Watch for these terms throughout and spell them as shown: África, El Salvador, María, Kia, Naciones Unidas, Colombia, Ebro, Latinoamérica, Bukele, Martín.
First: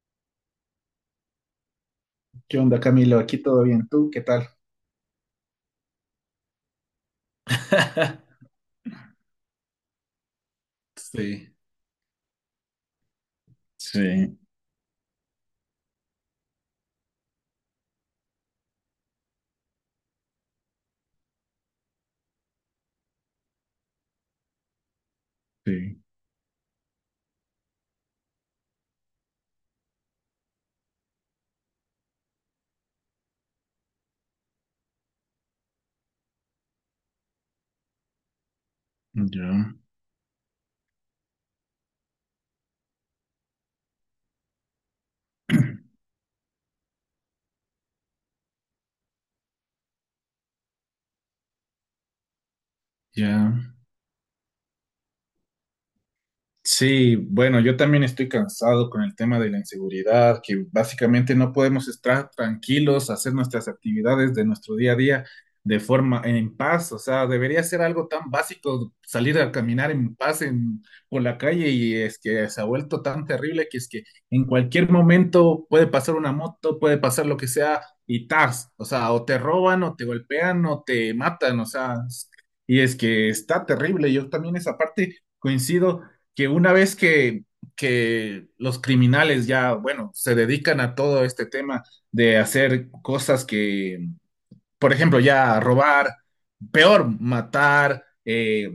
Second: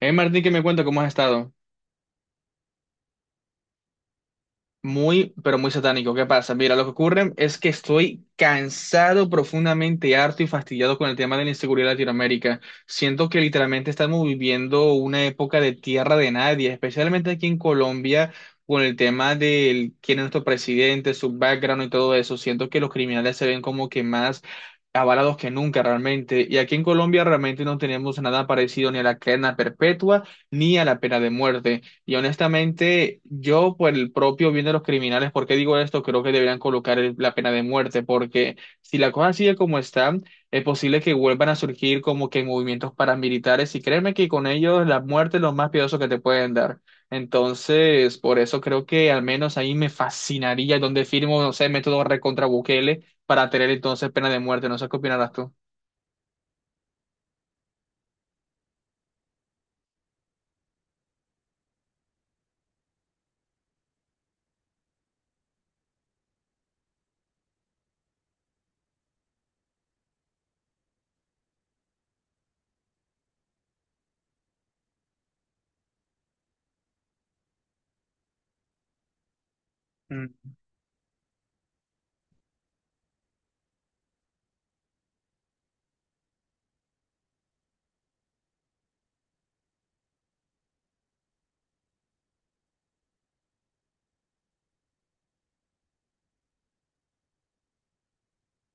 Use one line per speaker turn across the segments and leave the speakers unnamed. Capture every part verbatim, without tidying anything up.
Eh, Martín, que me cuenta cómo has estado.
¿Qué onda, Camilo? Aquí todo bien. ¿Tú qué tal?
Muy, pero muy satánico. ¿Qué pasa? Mira, lo que ocurre es que estoy cansado, profundamente harto y fastidiado con el tema de la
Sí,
inseguridad en Latinoamérica. Siento que literalmente estamos
sí,
viviendo una época de tierra de nadie, especialmente aquí en Colombia, con el tema de quién es nuestro presidente, su background y todo eso. Siento que los criminales se ven como que más avalados que nunca
sí,
realmente. Y aquí en Colombia realmente no tenemos nada parecido ni a la cadena perpetua ni a la pena de muerte. Y honestamente, yo por el propio bien de los criminales, ¿por qué digo esto? Creo que deberían colocar el- la pena de muerte, porque si la cosa sigue
ya,
como está, es posible que vuelvan a surgir como que movimientos paramilitares y créeme que con ellos la muerte es lo más piadoso que te pueden dar. Entonces, por eso creo que al menos ahí me fascinaría donde firmo, no sé, método recontra Bukele para
ya.
tener entonces pena de muerte. No sé qué opinarás tú.
Sí, bueno, yo también estoy cansado con el tema de la inseguridad, que básicamente no podemos estar tranquilos, hacer nuestras actividades de nuestro día a día de forma en paz. O sea, debería ser algo tan básico salir a caminar en paz en- por la calle, y es que se ha vuelto tan terrible que es que en cualquier momento puede pasar una moto, puede pasar lo que sea y tas, o sea, o te roban o te
Mm,
golpean o te matan. O sea, y es que está terrible. Yo también esa parte coincido que una vez que, que los criminales ya, bueno, se dedican a todo este tema de hacer cosas que, por ejemplo, ya robar, peor, matar, eh,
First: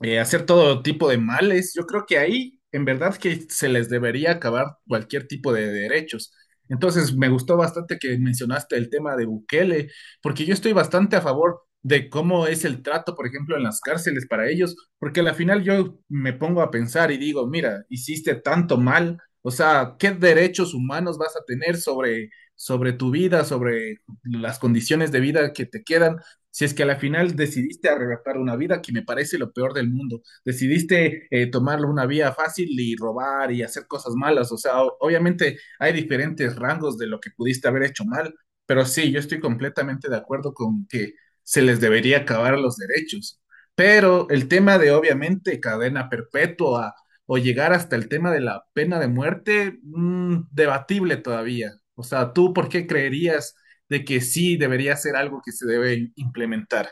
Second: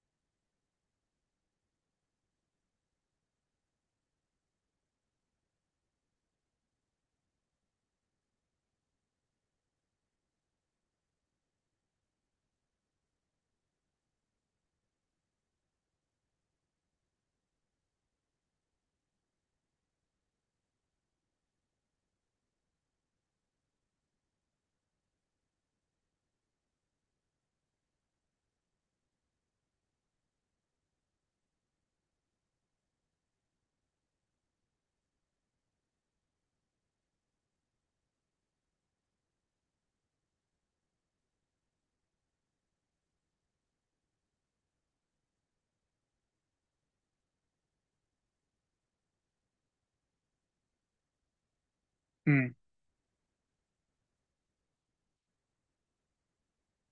eh, hacer todo tipo de males. Yo creo que ahí, en verdad, que se les debería acabar cualquier tipo de derechos. Entonces, me gustó bastante que mencionaste el tema de Bukele, porque yo estoy bastante a favor de cómo es el trato, por ejemplo, en las cárceles para ellos, porque al final yo me pongo a pensar y digo, mira, hiciste tanto mal, o sea, ¿qué derechos humanos vas a tener sobre, sobre tu vida, sobre las condiciones de vida que te quedan? Si es que a la final decidiste arrebatar una vida, que me parece lo peor del mundo, decidiste eh, tomarlo una vía fácil y robar y hacer cosas malas, o sea, o- obviamente hay diferentes rangos de lo que pudiste haber hecho mal, pero sí, yo estoy completamente de acuerdo con que se les debería acabar los derechos. Pero el tema de obviamente cadena perpetua o llegar hasta el tema de la pena de muerte, mm, debatible todavía. O sea, ¿tú
mm.
por qué creerías de que sí debería ser algo que se debe implementar?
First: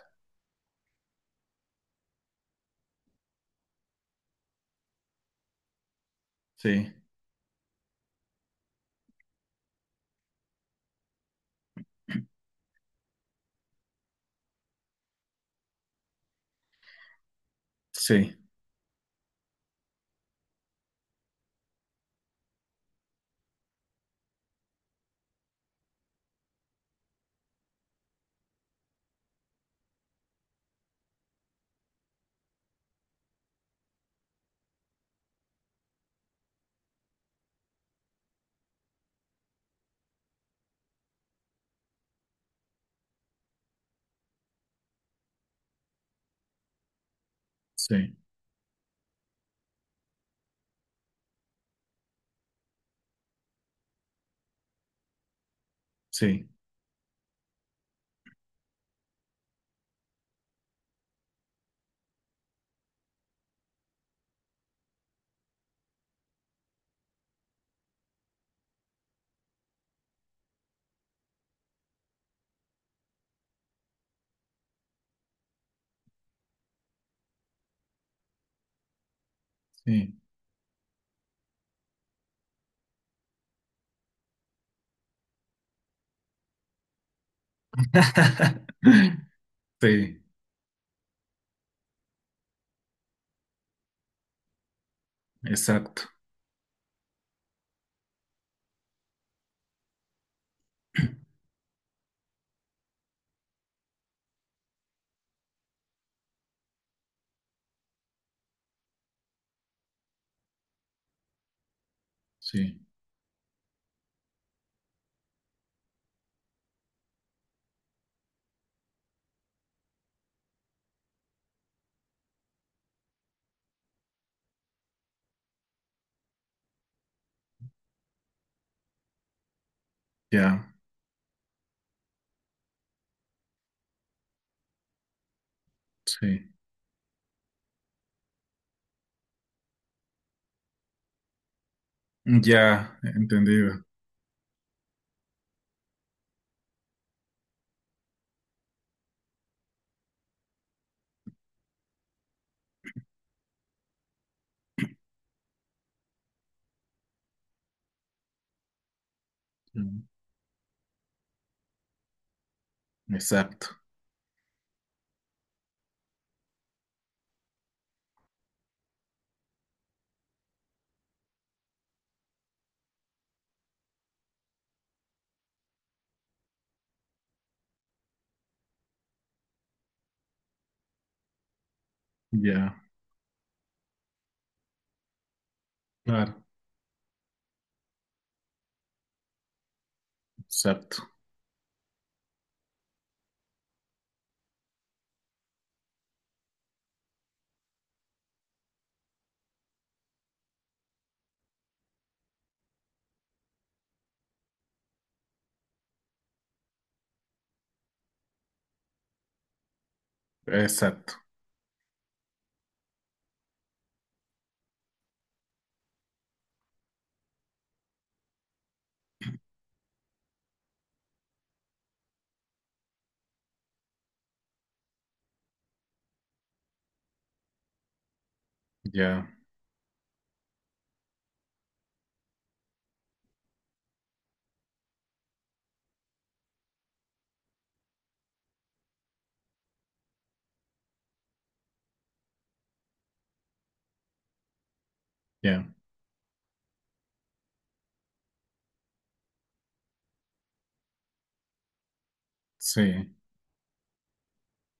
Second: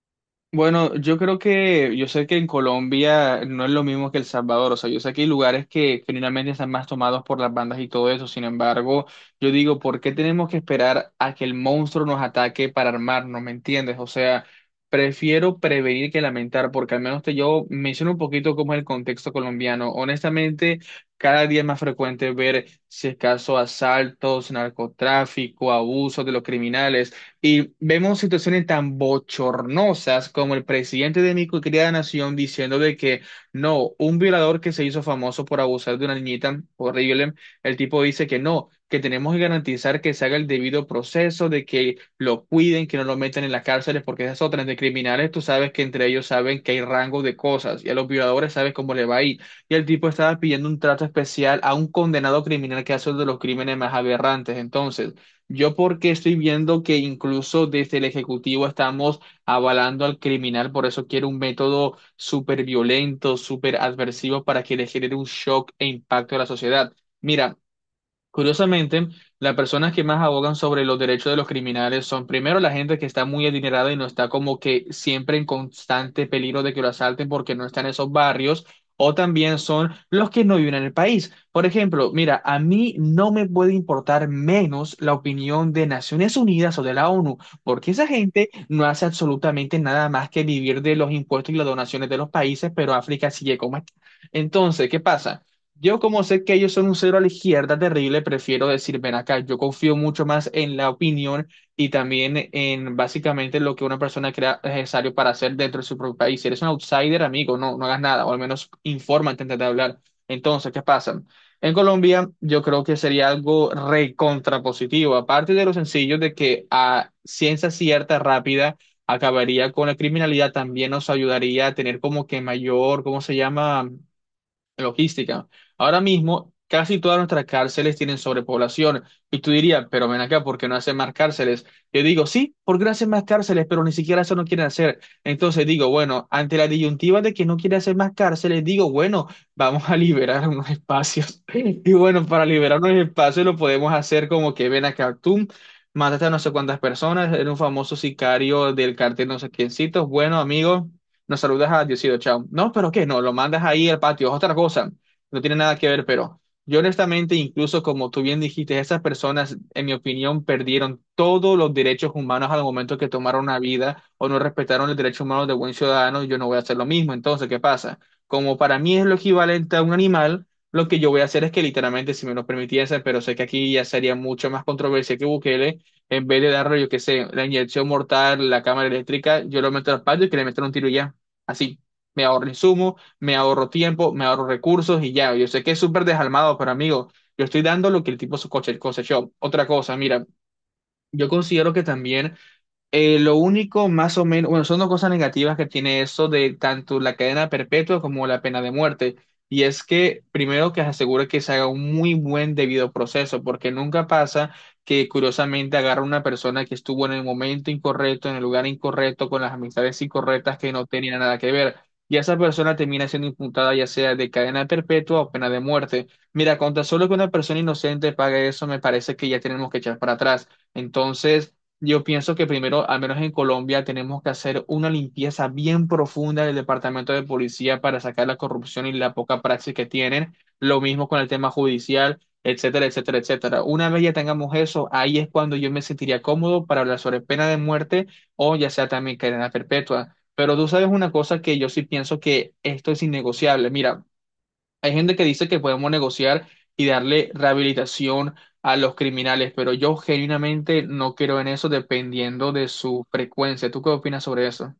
Bueno, yo creo que, yo sé que en Colombia no es lo mismo que El Salvador, o sea, yo sé que hay lugares que generalmente están más
Sí,
tomados por las bandas y todo eso, sin embargo, yo digo, ¿por qué tenemos que esperar a que el monstruo nos ataque para armarnos? ¿Me entiendes? O sea, prefiero prevenir que lamentar, porque al menos te yo menciono un
sí,
poquito cómo es el contexto colombiano. Honestamente, cada día es más frecuente ver, si es caso, asaltos, narcotráfico, abusos de los criminales. Y vemos situaciones tan bochornosas como el presidente de mi querida nación diciendo de que no, un violador que se hizo famoso por abusar de una niñita, horrible, el tipo dice que no, que tenemos que garantizar que se haga el debido proceso, de que lo cuiden, que no lo metan en las cárceles, porque esas otras de criminales, tú sabes que entre ellos saben que hay rango de cosas y a los
sí,
violadores sabes cómo le va a ir. Y el tipo estaba pidiendo un trato especial a un condenado criminal que hace uno de los crímenes más aberrantes. Entonces… Yo porque estoy
sí,
viendo que incluso desde el Ejecutivo estamos avalando al criminal, por eso quiero un método súper violento, súper adversivo para que le genere un shock e impacto a la sociedad. Mira, curiosamente, las personas que más abogan sobre los derechos de los criminales son primero la gente que está muy adinerada y no está como que siempre en constante peligro de que lo asalten porque no está en esos barrios, o también son
sí,
los que no viven en el país. Por ejemplo, mira, a mí no me puede importar menos la opinión de Naciones Unidas o de la ONU, porque esa gente no hace absolutamente nada
sí,
más que vivir de los impuestos y las donaciones de los países, pero África sigue como está. Entonces, ¿qué pasa? Yo
exacto.
como sé que ellos son un cero a la izquierda terrible, prefiero decir, ven acá, yo confío mucho más en la opinión y también en básicamente lo que una persona crea necesario para hacer dentro de su propio país. Si eres un outsider, amigo, no, no hagas nada, o al menos infórmate antes de hablar. Entonces, ¿qué pasa? En Colombia, yo
Sí,
creo que sería algo recontrapositivo, aparte de lo sencillo de que a ciencia cierta, rápida, acabaría con la criminalidad, también nos ayudaría a tener como que mayor, ¿cómo se llama? Logística. Ahora mismo, casi todas nuestras cárceles tienen sobrepoblación. Y tú dirías, pero ven acá, ¿por qué
ya,
no hacen más cárceles? Yo digo, sí, porque no hacen más cárceles, pero ni siquiera eso no quieren hacer. Entonces digo, bueno,
sí,
ante la disyuntiva de que no quiere hacer más cárceles, digo, bueno, vamos a liberar unos espacios. Y bueno, para liberar unos
ya,
espacios lo
entendido.
podemos hacer como que ven acá, tú mataste a no sé cuántas personas, eres un famoso sicario del cartel no sé quiéncitos. Bueno, amigo, nos saludas a Diosito, chao. No, pero ¿qué? No, lo mandas ahí al patio, es otra cosa. No tiene nada que ver, pero yo honestamente, incluso como tú bien dijiste, esas personas, en mi
Mm,
opinión, perdieron todos los derechos humanos al momento que tomaron una
exacto,
vida o no respetaron los derechos humanos de buen ciudadano, yo no voy a hacer lo mismo. Entonces, ¿qué pasa? Como para mí es lo equivalente a un animal, lo que yo voy a hacer es que literalmente, si me lo permitiese, pero sé que aquí ya sería mucho más controversia que Bukele, en vez de darle, yo qué sé, la inyección mortal, la cámara eléctrica, yo lo meto al patio y que le metan un tiro y ya. Así, me ahorro
ya,
insumos, me ahorro tiempo, me ahorro recursos y ya. Yo sé que es súper
claro,
desalmado, pero amigo, yo estoy dando lo que el tipo su coche, el cosechó. Otra cosa, mira,
exacto,
yo considero que también eh, lo único más o menos, bueno, son dos cosas negativas que tiene eso de tanto la cadena perpetua como la pena de muerte. Y es que primero que se asegura que se haga un muy buen debido proceso, porque nunca pasa que curiosamente agarra una persona que estuvo en el momento incorrecto, en el lugar incorrecto, con las amistades incorrectas que no
exacto,
tenían nada que ver. Y esa persona termina siendo imputada ya sea de cadena perpetua o pena de muerte. Mira, con tan solo que una persona inocente pague eso, me parece que ya tenemos que echar para atrás. Entonces… Yo pienso que primero, al menos en Colombia, tenemos que hacer una limpieza bien profunda del departamento de policía para sacar la corrupción y la
ya,
poca praxis que tienen. Lo mismo con el tema judicial, etcétera, etcétera, etcétera. Una vez ya tengamos eso, ahí es cuando yo me sentiría cómodo para hablar sobre pena de muerte o ya sea también cadena perpetua. Pero tú sabes una cosa que yo sí pienso que esto es innegociable. Mira, hay gente que dice que
ya,
podemos negociar y darle rehabilitación a los criminales, pero yo genuinamente no creo en eso dependiendo de su
sí,
frecuencia. ¿Tú qué opinas sobre eso?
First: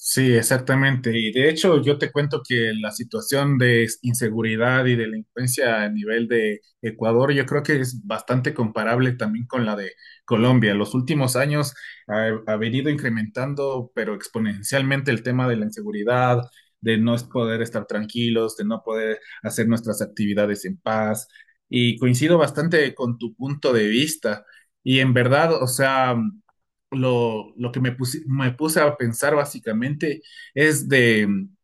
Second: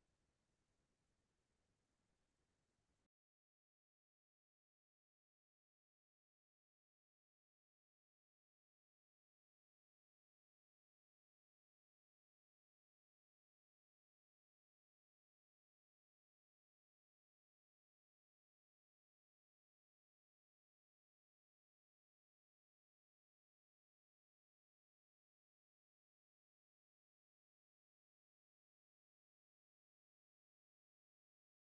sí, exactamente. Y de hecho, yo te cuento que la situación de inseguridad y delincuencia a nivel de Ecuador, yo creo que es bastante comparable también con la de Colombia. Los últimos años ha, ha venido incrementando, pero exponencialmente, el tema de la inseguridad, de no poder estar tranquilos, de no poder hacer nuestras actividades en paz. Y coincido bastante con tu punto de vista. Y en verdad, o sea, lo, lo que me puse, me puse a pensar básicamente es de mm,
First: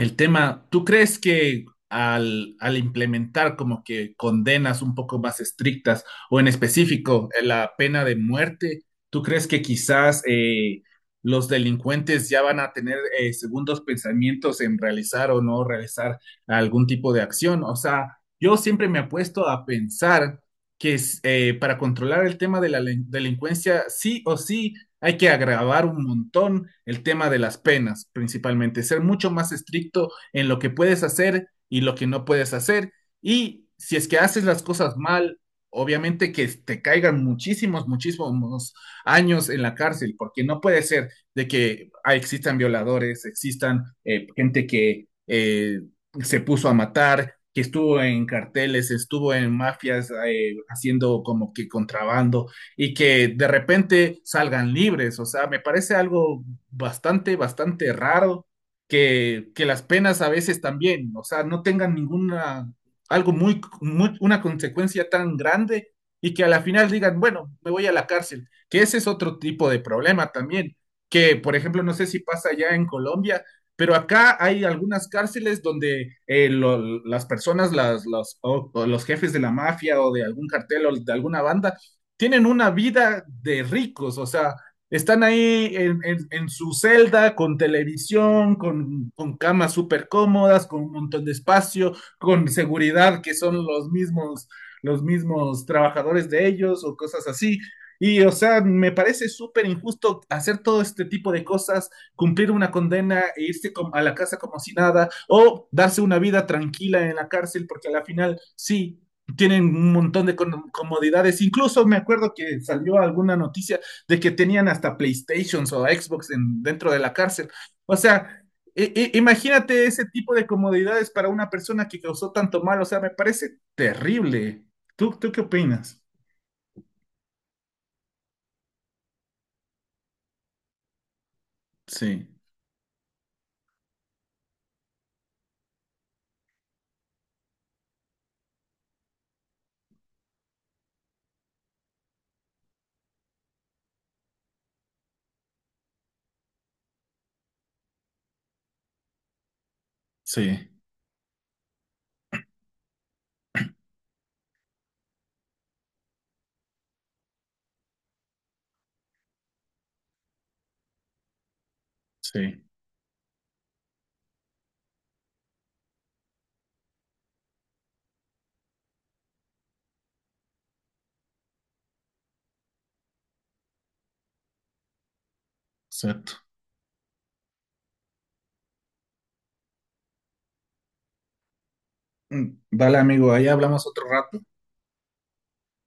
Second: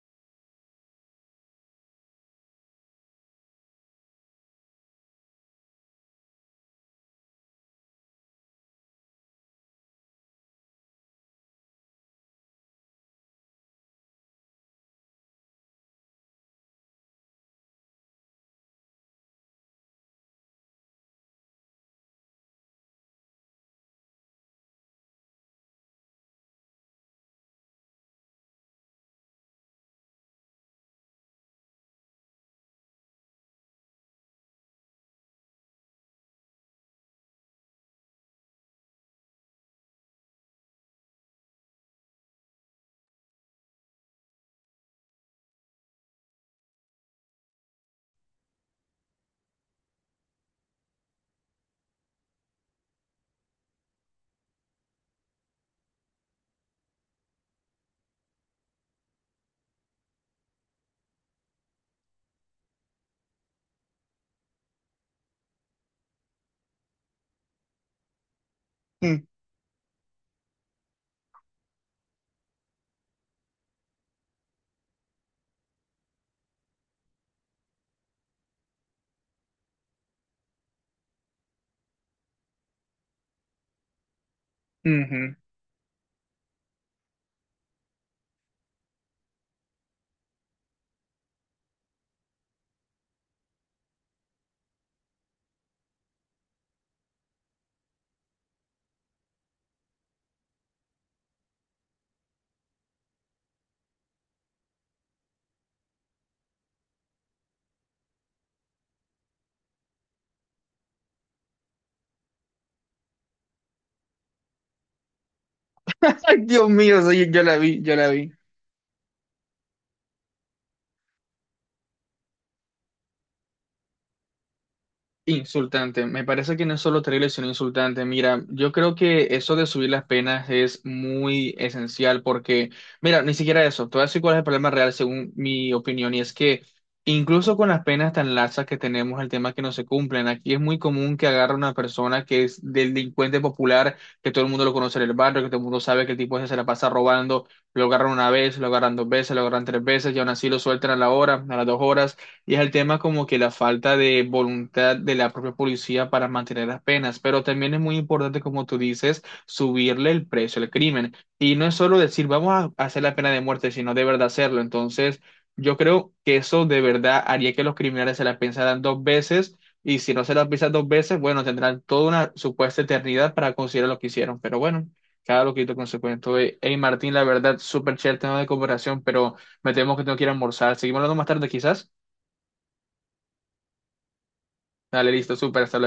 el tema, ¿tú crees que al, al implementar como que condenas un poco más estrictas o en específico eh, la pena de muerte, ¿tú crees que quizás eh, los delincuentes ya van a tener eh, segundos pensamientos en realizar o no realizar algún tipo de acción? O sea, yo siempre me he puesto a pensar que es, eh, para controlar el tema de la delin- delincuencia, sí o sí, hay que agravar un montón el tema de las penas, principalmente, ser mucho más estricto en lo que puedes hacer y lo que no puedes hacer. Y si es que haces las cosas mal, obviamente que te caigan muchísimos, muchísimos años en la cárcel, porque no puede ser de que ah, existan violadores, existan eh, gente que eh, se puso a matar, que estuvo en carteles, estuvo en mafias eh, haciendo como que contrabando y que de repente salgan libres. O sea, me parece algo bastante, bastante raro que, que las penas a veces también, o sea, no tengan ninguna, algo muy, muy, una consecuencia tan grande y que a la final digan, bueno, me voy a la cárcel, que ese es
Mm,
otro tipo de problema también, que por ejemplo, no sé si pasa ya en Colombia, pero acá hay algunas cárceles donde eh, lo- las personas, las, los, o- o los jefes de la mafia o de algún cartel o de alguna banda tienen una vida de ricos. O sea, están
ujú.
ahí en, en- en su celda con televisión, con, con camas súper cómodas, con un montón de espacio, con seguridad que son los mismos, los mismos trabajadores de ellos o cosas así. Y, o sea, me parece súper injusto hacer todo este tipo de cosas, cumplir una condena e irse com- a la casa como si nada, o darse una vida tranquila en la cárcel, porque a la final, sí, tienen un montón de comodidades. Incluso me acuerdo que salió alguna noticia de que tenían hasta PlayStations o Xbox
Ay,
en,
Dios
dentro de
mío,
la
sí, yo
cárcel.
la vi, yo
O
la vi.
sea, e, e, imagínate ese tipo de comodidades para una persona que causó tanto mal. O sea, me parece terrible. ¿Tú, tú qué opinas?
Insultante, me parece que no es solo terrible, sino insultante. Mira, yo creo que eso de subir las penas es muy esencial
Sí,
porque, mira, ni siquiera eso, te voy a decir cuál es el problema real según mi opinión, y es que incluso con las penas tan laxas que tenemos, el tema es que no se cumplen. Aquí es muy común que agarre una persona que es delincuente popular, que todo el mundo lo conoce en el barrio, que todo el mundo sabe que el tipo ese se la pasa robando, lo agarran una vez, lo agarran dos veces, lo agarran tres veces, y aún así lo
sí,
sueltan a la hora, a las dos horas, y es el tema como que la falta de voluntad de la propia policía para mantener las penas, pero también es muy importante, como tú dices, subirle el precio al crimen. Y no es solo decir,
sí,
vamos a hacer la pena de muerte, sino de verdad hacerlo. Entonces, yo creo que eso de verdad haría que los criminales se la pensaran dos veces y si no se la piensan dos veces, bueno, tendrán toda una supuesta eternidad para considerar lo que hicieron, pero bueno. Cada loquito con su cuento.
exacto.
Eh, Hey, Martín, la verdad, súper chévere el tema de comparación, pero me temo que tengo que ir a almorzar. Seguimos hablando más tarde, quizás.
Mm, vale, amigo, ahí hablamos otro rato.
Dale, listo, súper, hasta luego.